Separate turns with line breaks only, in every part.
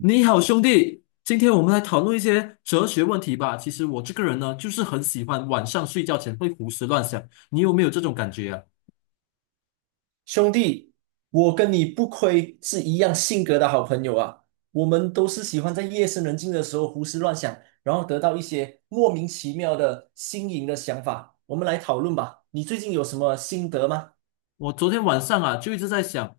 你好，兄弟，今天我们来讨论一些哲学问题吧。其实我这个人呢，就是很喜欢晚上睡觉前会胡思乱想。你有没有这种感觉啊？
兄弟，我跟你不亏是一样性格的好朋友啊！我们都是喜欢在夜深人静的时候胡思乱想，然后得到一些莫名其妙的新颖的想法。我们来讨论吧，你最近有什么心得吗？
我昨天晚上啊，就一直在想，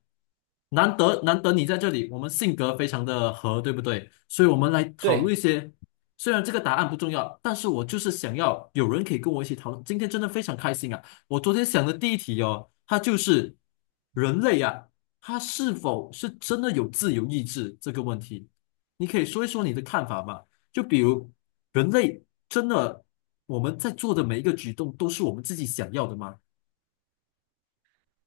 难得你在这里，我们性格非常的合，对不对？所以我们来讨论
对，
一些，虽然这个答案不重要，但是我就是想要有人可以跟我一起讨论。今天真的非常开心啊！我昨天想的第一题哦，它就是人类啊，它是否是真的有自由意志这个问题，你可以说一说你的看法吗？就比如人类真的我们在做的每一个举动都是我们自己想要的吗？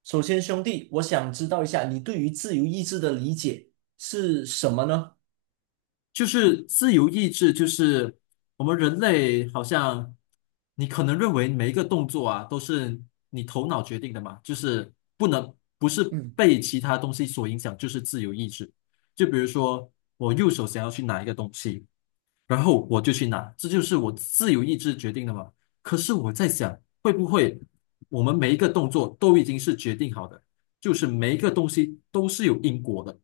首先兄弟，我想知道一下你对于自由意志的理解是什么呢？
就是自由意志，就是我们人类好像，你可能认为每一个动作啊都是你头脑决定的嘛，就是不能不是
嗯，
被其他东西所影响，就是自由意志。就比如说我右手想要去拿一个东西，然后我就去拿，这就是我自由意志决定的嘛。可是我在想，会不会我们每一个动作都已经是决定好的，就是每一个东西都是有因果的，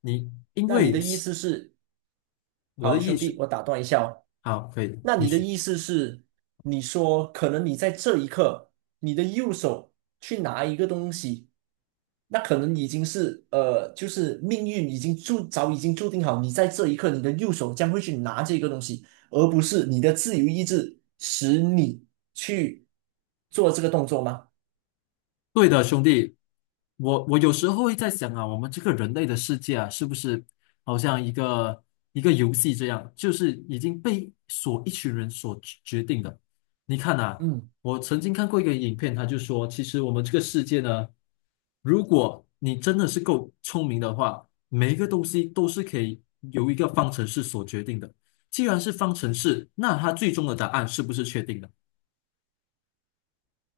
你因
那你
为。
的意思是，
我的
好
意
兄弟，
识
我打断一下哦，
好，可以，
那
你
你的
是
意思是，你说可能你在这一刻，你的右手去拿一个东西，那可能已经是就是命运已经已经注定好，你在这一刻，你的右手将会去拿这个东西，而不是你的自由意志使你去做这个动作吗？
对的，兄弟。我有时候会在想啊，我们这个人类的世界啊，是不是好像一个一个游戏这样，就是已经被所一群人所决定的。你看啊，
嗯，
我曾经看过一个影片，他就说，其实我们这个世界呢，如果你真的是够聪明的话，每一个东西都是可以由一个方程式所决定的。既然是方程式，那它最终的答案是不是确定的？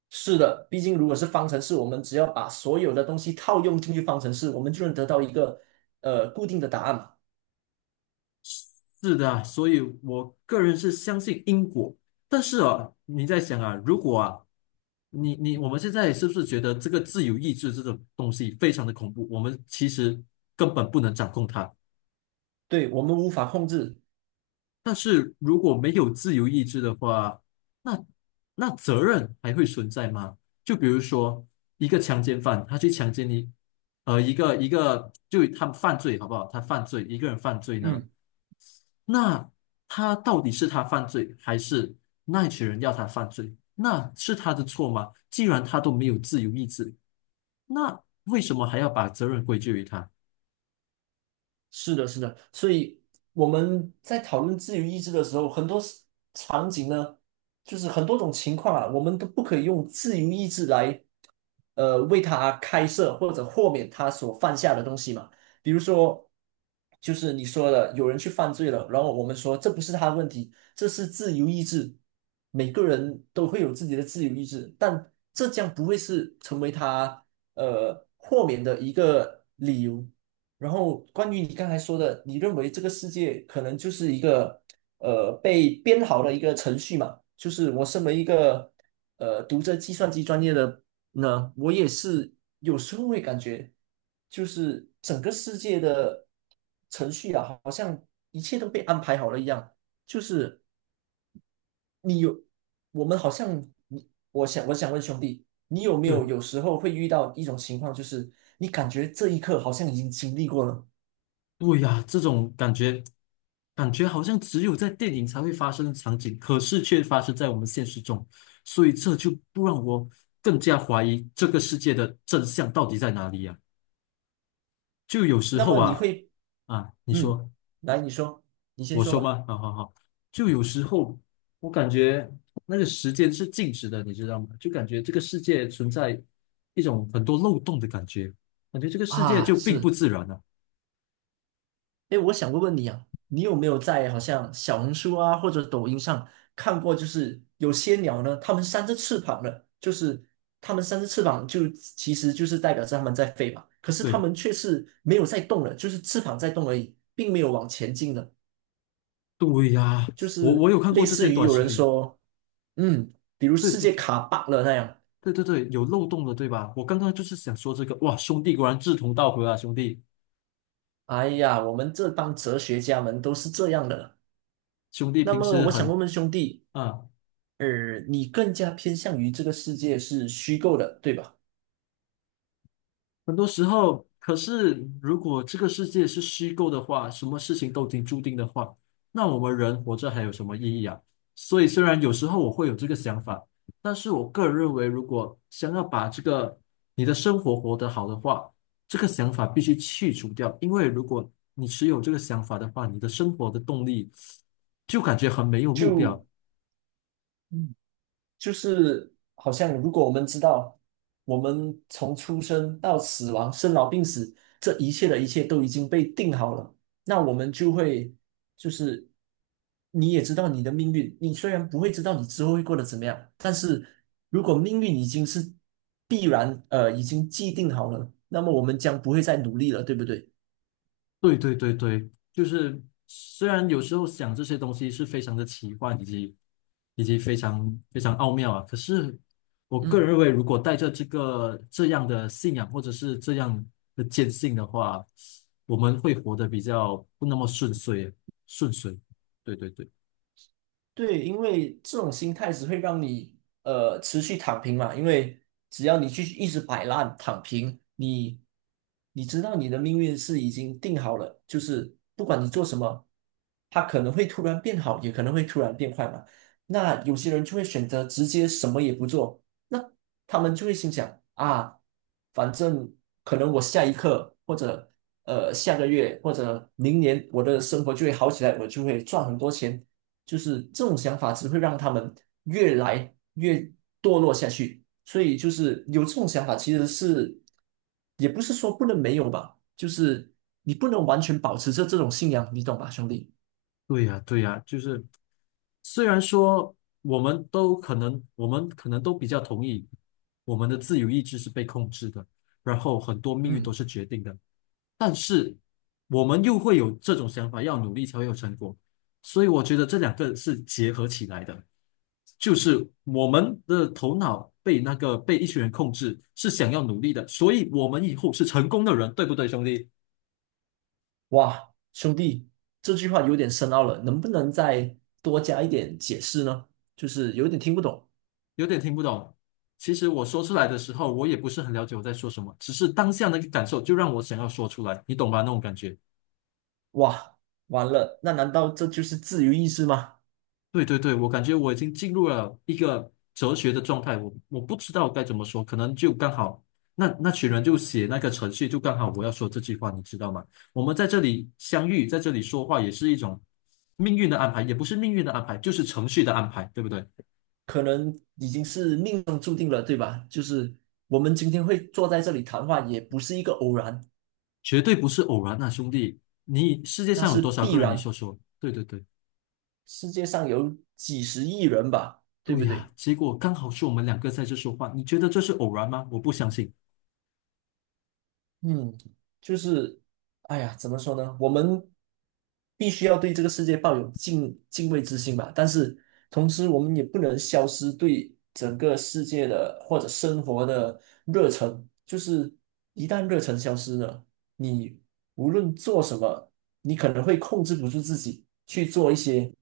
是的，毕竟如果是方程式，我们只要把所有的东西套用进去方程式，我们就能得到一个固定的答案嘛。
是的啊，所以我个人是相信因果，但是啊，你在想啊，如果啊，你我们现在是不是觉得这个自由意志这种东西非常的恐怖？我们其实根本不能掌控它。
对，我们无法控制。
但是如果没有自由意志的话，那那责任还会存在吗？就比如说一个强奸犯，他去强奸你，一个一个就他犯罪好不好？他犯罪，一个人犯罪呢？
嗯。
那他到底是他犯罪，还是那一群人要他犯罪？那是他的错吗？既然他都没有自由意志，那为什么还要把责任归咎于他？
是的，是的，所以我们在讨论自由意志的时候，很多 场景呢，就是很多种情况啊，我们都不可以用自由意志来为他开设或者豁免他所犯下的东西嘛。比如说，就是你说的，有人去犯罪了，然后我们说这不是他的问题，这是自由意志，每个人都会有自己的自由意志，但这将不会是成为他豁免的一个理由。然后关于你刚才说的，你认为这个世界可能就是一个被编好的一个程序嘛？就是我身为一个读着计算机专业的，那我也是有时候会感觉，就是整个世界的程序啊，好像一切都被安排好了一样。就是你有，我们好像你，我想我想问兄弟，你有没
嗯，
有有时候会遇到一种情况，就是你感觉这一刻好像已经经历过了，
对呀，这种感觉，感觉好像只有在电影才会发生的场景，可是却发生在我们现实中，所以这就不让我更加怀疑这个世界的真相到底在哪里呀？就有时
那
候
么你
啊
会，
啊，你
嗯，
说。
来，你说，你先
我
说
说
吧。
吗？好好好，就有时候我感觉那个时间是静止的，你知道吗？就感觉这个世界存在一种很多漏洞的感觉，感觉这个世界
啊，
就并不
是。
自然了。
哎，我想问问你啊，你有没有在好像小红书啊或者抖音上看过，就是有些鸟呢，它们扇着翅膀的，就是它们扇着翅膀就其实就是代表着它们在飞嘛，可是它
对
们却是没有在动的，就是翅膀在动而已，并没有往前进的，
对哎呀，
就
我
是
我有看过
类
这些
似于
短
有
视
人
频，
说，嗯，比如
对
世
对
界
对
卡 bug 了那样，
对对对，有漏洞的，对吧？我刚刚就是想说这个，哇，兄弟果然志同道合啊，兄弟
哎呀，我们这帮哲学家们都是这样的。
兄弟
那
平
么
时
我想
很
问问兄弟。
啊。
而你更加偏向于这个世界是虚构的，对吧？
很多时候，可是如果这个世界是虚构的话，什么事情都已经注定的话，那我们人活着还有什么意义啊？所以，虽然有时候我会有这个想法，但是我个人认为，如果想要把这个你的生活活得好的话，这个想法必须去除掉，因为如果你持有这个想法的话，你的生活的动力就感觉很没有目
就
标。
嗯，就是好像如果我们知道，我们从出生到死亡、生老病死，这一切的一切都已经被定好了，那我们就会就是你也知道你的命运，你虽然不会知道你之后会过得怎么样，但是如果命运已经是必然，已经既定好了，那么我们将不会再努力了，对不对？
对对对对，就是虽然有时候想这些东西是非常的奇幻，以及非常非常奥妙啊，可是我个人
嗯。
认为，如果带着这个这样的信仰或者是这样的坚信的话，我们会活得比较不那么顺遂，顺遂。对对对。
对，因为这种心态只会让你持续躺平嘛，因为只要你去一直摆烂躺平，你知道你的命运是已经定好了，就是不管你做什么，它可能会突然变好，也可能会突然变坏嘛。那有些人就会选择直接什么也不做，那他们就会心想啊，反正可能我下一刻或者下个月或者明年我的生活就会好起来，我就会赚很多钱。就是这种想法只会让他们越来越堕落下去。所以就是有这种想法，其实是也不是说不能没有吧，就是你不能完全保持着这种信仰，你懂吧，兄弟？
对呀，对呀，就是虽然说我们可能都比较同意，我们的自由意志是被控制的，然后很多命运都
嗯，
是决定的。我们又会有这种想法，要努力才会有成果。所以我觉得这两个是结合起来的，就是我们的头脑被那个被一群人控制，是想要努力的，所以我们以后是成功的人，对不对，兄弟？
哇，兄弟，这句话有点深奥了，能不能再多加一点解释呢？就是有点听不懂。
有点听不懂。其实我说出来的时候，我也不是很了解我在说什么，只是当下那个感受就让我想要说出来，你懂吧？那种感觉。
哇，完了，那难道这就是自由意志吗？
对对对，我感觉我已经进入了一个哲学的状态，我不知道该怎么说，可能就刚好那群人就写那个程序，就刚好我要说这句话，你知道吗？我们在这里相遇，在这里说话，也是一种命运的安排，也不是命运的安排，就是程序的安排，对不对？
可能已经是命中注定了，对吧？就是我们今天会坐在这里谈话，也不是一个偶然，
绝对不是偶然啊，兄弟！你世界
那
上有
是
多少
必
个人？你
然。
说说。对对对，
世界上有几十亿人吧，对
对
不
呀，
对？
结果刚好是我们两个在这说话，你觉得这是偶然吗？我不相信。
嗯，就是，哎呀，怎么说呢？我们必须要对这个世界抱有敬畏之心吧，但是同时我们也不能消失对整个世界的或者生活的热忱。就是一旦热忱消失了，你无论做什么，你可能会控制不住自己去做一些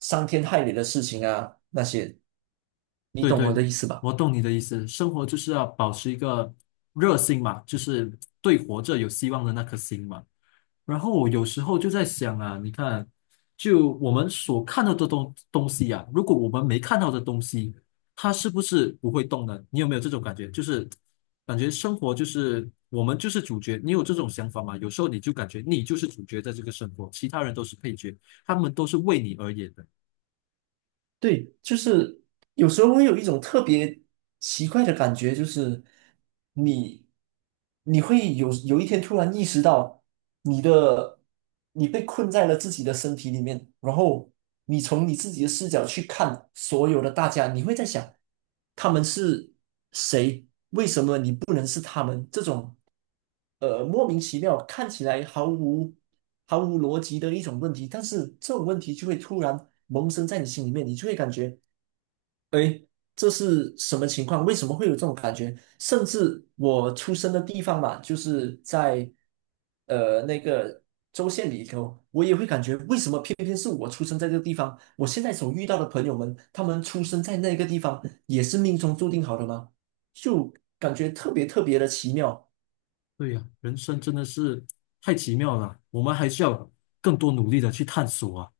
伤天害理的事情啊，那些，你
对
懂我
对，
的意思吧？
我懂你的意思。生活就是要保持一个热心嘛，就是对活着有希望的那颗心嘛。然后我有时候就在想啊，你看，就我们所看到的东西啊，如果我们没看到的东西，它是不是不会动呢？你有没有这种感觉？就是感觉生活就是我们就是主角。你有这种想法吗？有时候你就感觉你就是主角，在这个生活，其他人都是配角，他们都是为你而演的。
对，就是有时候会有一种特别奇怪的感觉，就是你你会有有一天突然意识到你的你被困在了自己的身体里面，然后你从你自己的视角去看所有的大家，你会在想他们是谁，不能是他们这种莫名其妙看起来毫无逻辑的一种问题，但是这种问题就会突然萌生在你心里面，你就会感觉。诶，这是什么情况？为什么会有这种感觉？甚至我出生的地方嘛，就是在那个州县里头，我也会感觉为什么偏偏是我出生在这个地方？我现在所遇到的朋友们，他们出生在那个地方，也是命中注定好的吗？就感觉特别特别的奇妙。
对呀，人生真的是太奇妙了，我们还需要更多努力的去探索啊。